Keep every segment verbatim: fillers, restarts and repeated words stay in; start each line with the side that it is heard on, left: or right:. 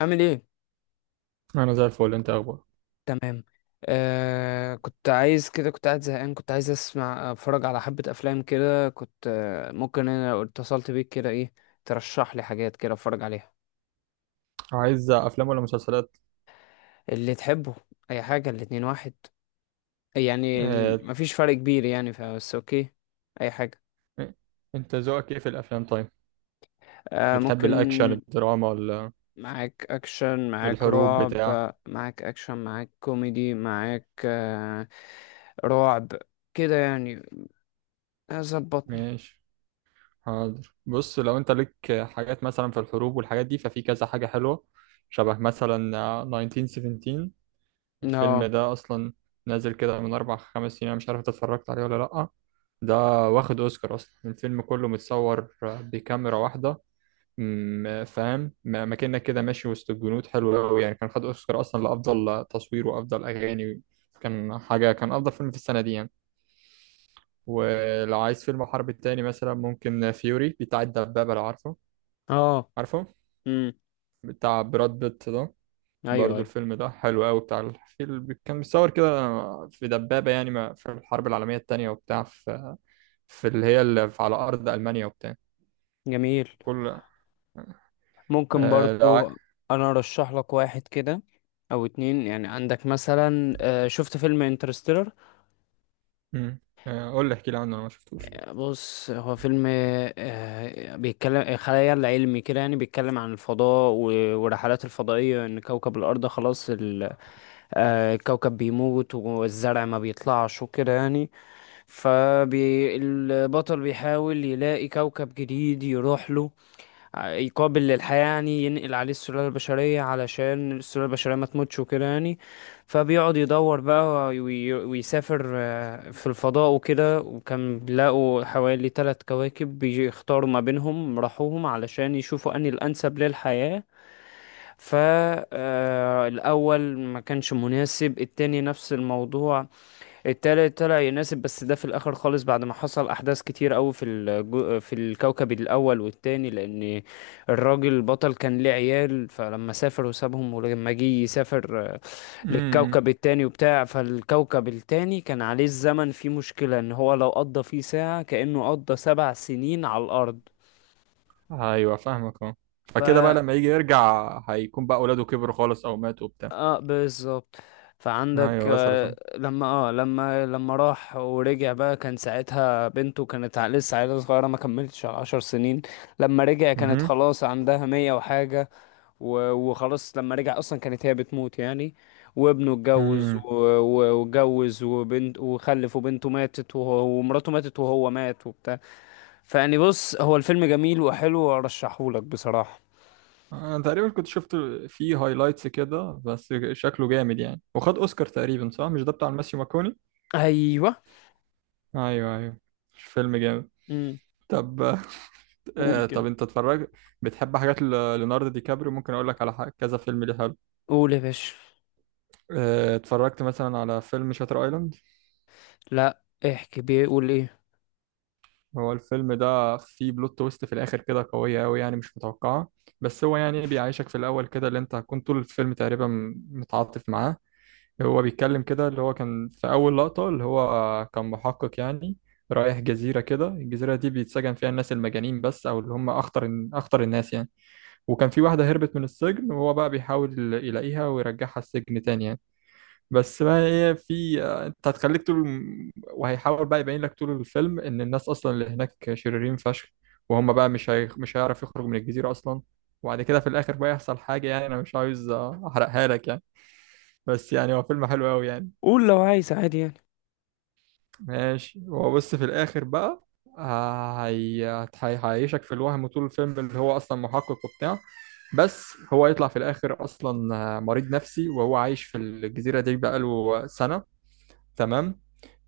left: عامل ايه؟
right: انا زي الفل. انت اخبار؟
left: تمام. آه كنت عايز كده، كنت قاعد زهقان، كنت عايز اسمع، اتفرج على حبة افلام كده، كنت آه ممكن انا لو اتصلت بيك كده ايه، ترشح لي حاجات كده اتفرج عليها.
right: عايز افلام ولا مسلسلات؟
left: اللي تحبه. اي حاجة، الاتنين واحد يعني.
right: آه...
left: ال- مفيش فرق كبير يعني، فبس اوكي. اي حاجة.
right: انت ذوقك ايه في الافلام طيب؟
left: آه
right: بتحب
left: ممكن.
right: الاكشن، الدراما، ولا
left: معاك اكشن، معاك
right: الحروب
left: رعب،
right: بتاع؟
left: معاك اكشن، معاك كوميدي، معاك آه رعب كده يعني. ظبطني.
right: ماشي. حاضر. بص، لو انت ليك حاجات مثلا في الحروب والحاجات دي، ففي كذا حاجة حلوة. شبه مثلا آه، ألف وتسعمية وسبعتاشر. الفيلم
left: اه
right: ده اصلا نازل كده من اربع خمس سنين، انا مش عارف إنت اتفرجت عليه ولا لأ. ده واخد اوسكار. اصلا الفيلم كله متصور بكاميرا واحدة، م- فاهم؟ م- مكانك كده ماشي وسط الجنود، حلو قوي يعني. كان خد اوسكار اصلا لافضل تصوير وافضل اغاني. كان حاجه، كان افضل فيلم في السنه دي يعني. ولو عايز فيلم حرب تاني مثلا، ممكن فيوري بتاع الدبابه، لو عارفه.
left: اه
right: عارفه
left: امم
right: بتاع براد بيت ده؟
left: ايوه،
right: برضو
left: ايوه،
right: الفيلم ده حلو قوي. بتاع الفيلم كان متصور كده في دبابه يعني، ما- في الحرب العالميه التانيه، وبتاع في، في اللي هي اللي في- على ارض المانيا وبتاع
left: جميل،
right: كل.
left: ممكن
right: آه لو عاي-
left: برضو. انا ارشح لك واحد كده او اتنين يعني. عندك مثلا آه، شفت فيلم انترستيلر؟
right: م. آه، قول لي، احكي لي عنه، انا ما شفتوش.
left: بص، هو فيلم آه، بيتكلم خيال علمي كده يعني، بيتكلم عن الفضاء و- والرحلات الفضائية، ان كوكب الارض خلاص ال- آه، الكوكب بيموت والزرع ما بيطلعش وكده يعني. فالبطل بيحاول يلاقي كوكب جديد يروح له، يقابل للحياة يعني، ينقل عليه السلالة البشرية علشان السلالة البشرية ما تموتش وكده يعني. فبيقعد يدور بقى وي- ويسافر آه، في الفضاء وكده، وكان بيلاقوا حوالي ثلاث كواكب بيختاروا ما بينهم، راحوهم علشان يشوفوا أنهي الأنسب للحياة. فالأول ما كانش مناسب، التاني نفس الموضوع، التالت طلع يناسب، بس ده في الاخر خالص بعد ما حصل احداث كتير قوي في الجو... في الكوكب الاول والتاني، لان الراجل البطل كان ليه عيال، فلما سافر وسابهم، ولما جه يسافر
right: مم.
left: للكوكب التاني وبتاع، فالكوكب التاني كان عليه الزمن فيه مشكلة، ان هو لو قضى فيه ساعة كأنه قضى سبع سنين على الارض.
right: ايوه فاهمك. اه، فكده بقى لما يجي يرجع هيكون بقى اولاده كبروا خالص او ماتوا وبتاع.
left: اه بالظبط. فعندك
right: ايوه وصلت.
left: آه،
right: اه.
left: لما اه لما لما راح ورجع بقى، كان ساعتها بنته كانت ع- لسه عيلة صغيرة ما كملتش عشر سنين. لما رجع كانت
right: مهم.
left: خلاص عندها مية وحاجة. و- وخلاص لما رجع أصلا كانت هي بتموت يعني. وابنه اتجوز
right: مم.
left: و- و- واتجوز وبنت وخلف، وبنته ماتت، وهو- ومراته ماتت، وهو مات وبتاع. فيعني بص، هو الفيلم جميل وحلو وأرشحهولك بصراحة.
right: انا تقريبا كنت شفت فيه هايلايتس كده، بس شكله جامد يعني. وخد اوسكار تقريبا، صح؟ مش ده بتاع الماسيو ماكوني؟
left: أيوه،
right: ايوه ايوه. مش فيلم جامد؟
left: امم،
right: طب،
left: قول
right: آه طب
left: كده.
right: انت اتفرجت؟ بتحب حاجات ل- ليوناردو دي كابريو؟ ممكن اقول لك على حاجة، كذا فيلم ليه حلو.
left: قول يا باشا.
right: آه اتفرجت مثلا على فيلم شاتر ايلاند؟
left: لا احكي بيه، قول ايه.
right: هو الفيلم ده فيه بلوت تويست في الاخر كده قويه قوي يعني، مش متوقعه. بس هو يعني بيعيشك في الاول كده. اللي انت هتكون طول الفيلم تقريبا متعاطف معاه. هو بيتكلم كده، اللي هو كان في اول لقطه، اللي هو كان محقق يعني، رايح جزيره كده. الجزيره دي بيتسجن فيها الناس المجانين بس، او اللي هم اخطر اخطر الناس يعني. وكان في واحده هربت من السجن، وهو بقى بيحاول يلاقيها ويرجعها السجن تاني يعني. بس بقى، هي في انت هتخليك طول. وهيحاول بقى يبين لك طول الفيلم ان الناس اصلا اللي هناك شريرين فشخ، وهم بقى مش هي... مش هيعرف يخرج من الجزيرة اصلا. وبعد كده في الاخر بقى يحصل حاجة، يعني انا مش عاوز احرقها لك يعني. بس يعني هو فيلم حلو قوي يعني.
left: قول لو عايز عادي يعني.
right: ماشي. هو بص في الاخر بقى، آه، هي... هي... هيعيشك في الوهم طول الفيلم اللي هو اصلا محقق وبتاع. بس هو يطلع في الاخر اصلا مريض نفسي، وهو عايش في الجزيرة دي بقاله سنة. تمام.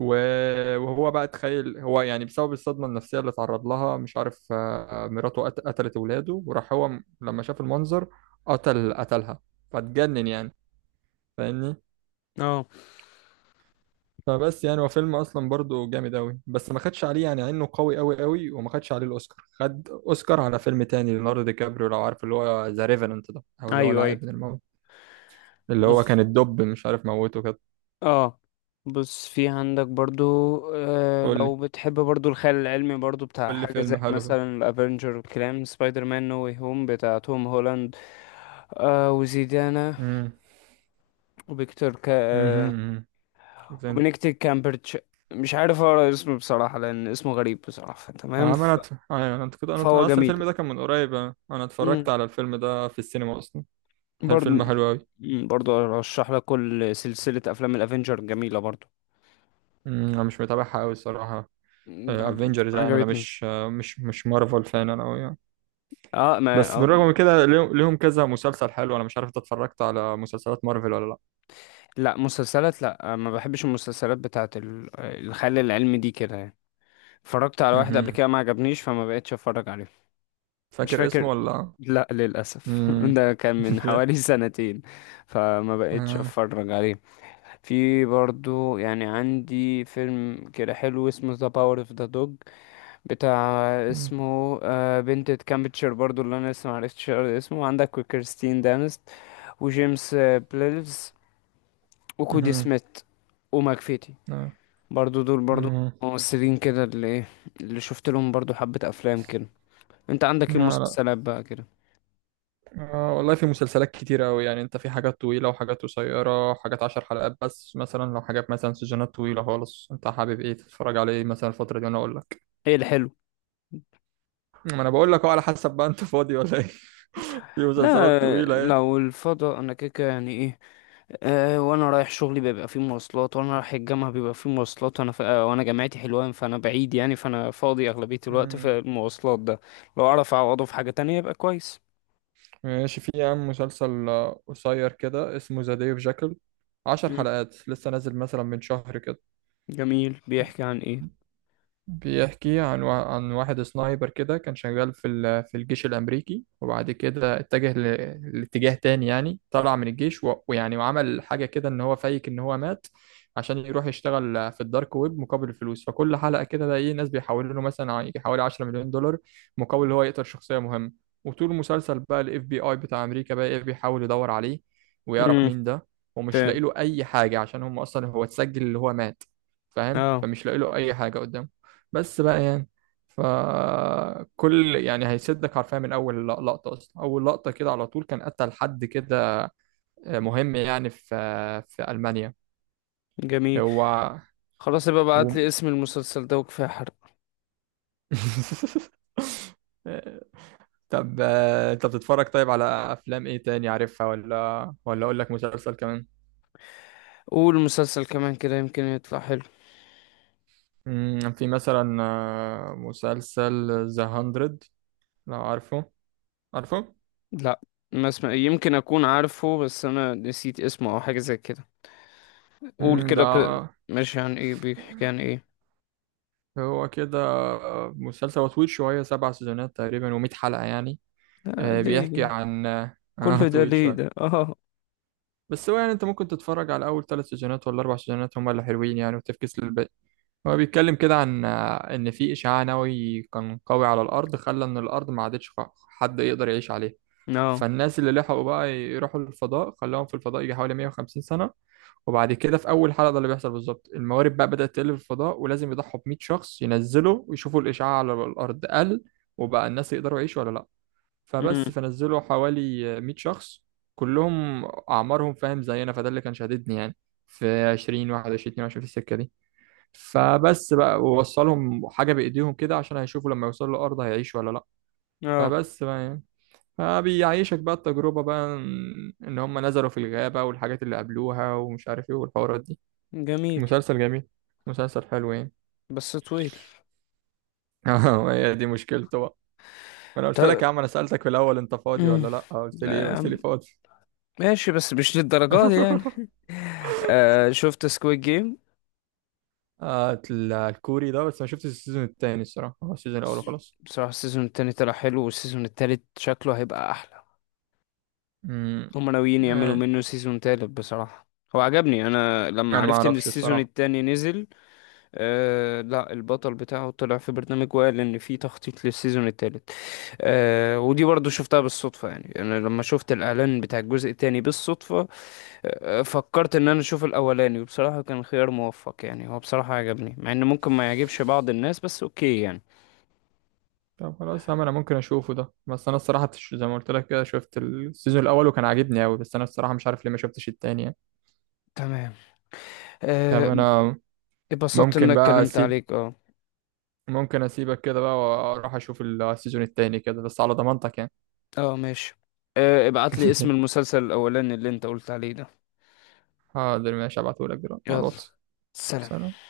right: و- وهو بقى تخيل هو يعني، بسبب الصدمة النفسية اللي اتعرض لها، مش عارف، آه، مراته قت- قتلت ولاده، وراح هو م- لما شاف المنظر قتل قتلها. فاتجنن يعني. فاهمني؟
left: اه،
right: فبس يعني هو فيلم اصلا برضه جامد قوي، بس ما خدش عليه يعني عينه قوي قوي قوي. وما خدش عليه الاوسكار. خد اوسكار على فيلم تاني ليوناردو دي كابريو، لو عارف، اللي هو ذا ريفننت ده، او اللي هو
left: ايوه، ايوه،
right: العائد من الموت، اللي هو
left: بص.
right: كان الدب مش عارف موته كده.
left: اه بص، في عندك برضو آه
right: قول لي،
left: لو بتحب برضو الخيال العلمي، برضو بتاع
right: قول لي
left: حاجة زي
right: فيلم حلو كده.
left: مثلا الافنجر والكلام، سبايدر مان نو واي هوم بتاع توم هولاند، آه وزيدانا،
right: امم
left: وفيكتور كا، آه
right: امم
left: وبنكتب كامبرتش. مش عارف اقرا اسمه بصراحة لان اسمه غريب بصراحة. تمام، ف-
right: عملت ايوه انت كده؟ انا
left: فهو
right: أنا اصلا
left: جميل
right: الفيلم ده كان من قريب. انا أنا اتفرجت على الفيلم ده في السينما اصلا. هل
left: برضه.
right: فيلم حلو قوي؟
left: مم، برضه ارشح لك كل سلسلة افلام الافينجر جميلة برضه.
right: انا مش متابعها قوي الصراحه.
left: مم،
right: افنجرز يعني، انا
left: عجبتني.
right: مش آه، مش مش مارفل فان انا قوي يعني.
left: اه، ما،
right: بس
left: آه
right: بالرغم من كده ليهم ليهم كذا مسلسل حلو. انا مش عارف انت اتفرجت على مسلسلات مارفل ولا لا؟
left: لا، مسلسلات لا، آه، ما بحبش المسلسلات بتاعت ال- آه، الخيال العلمي دي كده يعني. اتفرجت على واحد قبل
right: مهم.
left: كده ما عجبنيش فما بقتش اتفرج عليه. مش
right: فاكر
left: فاكر،
right: اسمه ولا لأ؟
left: لا للاسف
right: مم.
left: ده كان من حوالي سنتين، فما بقتش
right: آه.
left: اتفرج عليه. في برضه يعني عندي فيلم كده حلو اسمه ذا باور اوف ذا دوج بتاع.
right: مم.
left: اسمه آه، بنت كامبتشر برضو اللي انا لسه معرفتش اقرا اسمه عندك، وكريستين دانست، وجيمس آه، بليلز، وكودي
right: مهم.
left: سميث، وماكفيتي.
right: آه.
left: برضو دول برضو
right: مم.
left: ممثلين كده اللي ايه، اللي شفت لهم برضو حبة افلام كده. انت عندك ايه
right: لا.
left: مسلسلات بقى كده؟
right: آه والله في مسلسلات كتيرة أوي يعني. أنت في حاجات طويلة وحاجات قصيرة، حاجات عشر حلقات بس مثلا. لو حاجات مثلا سيزونات طويلة خالص، أنت حابب إيه تتفرج على إيه مثلا الفترة دي وأنا أقول لك.
left: ايه الحلو؟
right: ما أنا بقول لك أهو على حسب بقى، أنت فاضي ولا إيه؟ في
left: لا
right: مسلسلات
left: آه،
right: طويلة إيه.
left: لو الفضاء انا كده كده يعني ايه، أه، وانا رايح شغلي بيبقى فيه مواصلات، وانا رايح الجامعه بيبقى فيه مواصلات، وانا ف... آه، وانا جامعتي حلوان فانا بعيد يعني، فانا فاضي اغلبيه الوقت
right: مم.
left: في المواصلات ده. لو اعرف اعوضه في حاجه تانية يبقى كويس.
right: ماشي. في يا عم مسلسل آه، قصير كده اسمه ذا ديف جاكل. عشر
left: مم.
right: حلقات لسه نازل مثلا من شهر كده.
left: جميل، بيحكي عن ايه؟
right: بيحكي عن وا- عن واحد سنايبر كده كان شغال في ال- في الجيش الأمريكي. وبعد كده اتجه ل- لاتجاه تاني يعني، طلع من الجيش، و- ويعني وعمل حاجة كده إن هو فايك إن هو مات، عشان يروح يشتغل في الدارك ويب مقابل الفلوس. فكل حلقة كده الاقي ناس بيحولوا له مثلا ع- يجي حوالي عشرة مليون دولار مليون دولار مقابل إن هو يقتل شخصية مهمة. وطول المسلسل بقى الاف بي اي بتاع أمريكا بقى ايه بيحاول يدور عليه ويعرف
left: امم،
right: مين ده، ومش لاقي
left: فاهم.
right: له أي حاجة عشان هم أصلا هو اتسجل اللي هو مات. فاهم؟
left: اه،
right: فمش لاقي له أي حاجة قدامه، بس بقى يعني. فكل يعني هيشدك حرفيا من اول لقطه. اصلا اول لقطه كده على طول كان قتل حد كده مهم يعني في في المانيا.
left: جميل.
right: هو
left: خلاص يبقى ابعت
right: و...
left: لي اسم المسلسل ده، وكفايه حرق.
right: طب، آه، انت بتتفرج طيب على افلام ايه تاني عارفها؟ ولا ولا اقول لك مسلسل كمان؟
left: قول مسلسل كمان كده، يمكن يطلع حلو.
right: مم، في مثلا آه، مسلسل ذا هاندرد، لو عارفه. عارفه؟
left: لا، ما اسمع يمكن اكون عارفه، بس انا نسيت اسمه او حاجه زي كده. قول
right: مم، ده
left: كده كده ماشي، عن ايه؟ بيحكي عن ايه؟
right: هو كده مسلسل، هو طويل شوية. سبع سيزونات تقريبا ومية حلقة يعني.
left: آه
right: آه،
left: ليه
right: بيحكي
left: ليه؟
right: عن آه آه،
left: كل ده
right: طويل
left: ليه
right: شوية.
left: ده؟ اه،
right: بس هو يعني انت ممكن تتفرج على أول ثلاث سيزونات ولا أربع سيزونات، هما اللي حلوين يعني، وتفكس للباقي. هو بيتكلم كده عن آه، إن في إشعاع نووي كان قوي على الأرض، خلى إن الأرض ما عادتش خ- حد يقدر يعيش عليها.
left: اه،
right: فالناس اللي لحقوا بقى يروحوا للفضاء، خلاهم في الفضاء يجي حوالي 150 سنة. وبعد كده في اول حلقه ده اللي بيحصل بالظبط، الموارد بقى بدات تقل في الفضاء ولازم يضحوا ب 100 شخص ينزلوا ويشوفوا الاشعاع على الارض قل، وبقى الناس يقدروا يعيشوا ولا لا. فبس،
left: امم،
right: فنزلوا حوالي 100 شخص كلهم اعمارهم فاهم زينا، فده اللي كان شاددني يعني. في عشرين واحد وعشرين اتنين وعشرين في السكه دي. فبس بقى، ووصلهم حاجه بايديهم كده عشان هيشوفوا لما يوصلوا الارض هيعيشوا ولا لا.
left: اه
right: فبس بقى يعني. فبيعيشك بقى التجربه بقى، ان إن هم نزلوا في الغابه والحاجات اللي قابلوها ومش عارف ايه والحوارات دي.
left: جميل
right: مسلسل جميل. مسلسل حلو يعني.
left: بس طويل.
right: اه، هي دي مشكلته بقى. ما انا قلت لك
left: طب.
right: يا عم، انا سألتك في الاول انت فاضي
left: امم.
right: ولا لا، آه، قلت لي ايه؟ قلت
left: آم،
right: لي فاضي.
left: ماشي بس مش للدرجة دي يعني. آه شفت سكويد جيم؟
right: آه، ال- الكوري ده، بس ما شفتش السيزون التاني الصراحة. هو السيزون الاول وخلاص.
left: بصراحة السيزون التاني طلع حلو، والسيزون التالت شكله هيبقى أحلى.
right: امم
left: هما ناويين يعملوا
right: آه.
left: منه سيزون تالت بصراحة. هو عجبني، أنا لما
right: انا ما
left: عرفت إن
right: اعرفش
left: السيزون
right: الصراحة.
left: التاني نزل. آه لا، البطل بتاعه طلع في برنامج وقال ان في تخطيط للسيزون الثالث. آه ودي برضو شفتها بالصدفة يعني، انا لما شفت الاعلان بتاع الجزء الثاني بالصدفة، آه فكرت ان انا اشوف الاولاني، وبصراحة كان خيار موفق يعني، هو بصراحة عجبني مع ان ممكن ما يعجبش بعض الناس بس اوكي يعني.
right: طب خلاص يا عم، انا ممكن اشوفه ده. بس انا الصراحة تش- زي ما قلت لك كده، شفت السيزون الاول وكان عاجبني قوي. بس انا الصراحة مش عارف ليه ما شفتش التاني يعني.
left: تمام،
right: طب،
left: آه،
right: انا
left: اتبسطت ان انا
right: ممكن بقى
left: اتكلمت
right: اسيب
left: عليك، اه.
right: ممكن اسيبك كده بقى واروح اشوف السيزون التاني كده، بس على ضمانتك يعني.
left: اه ماشي. آه ابعت لي اسم المسلسل الاولاني اللي انت قلت عليه ده.
right: حاضر ماشي، هبعتهولك دلوقتي على
left: يلا،
right: الواتس.
left: سلام.
right: سلام.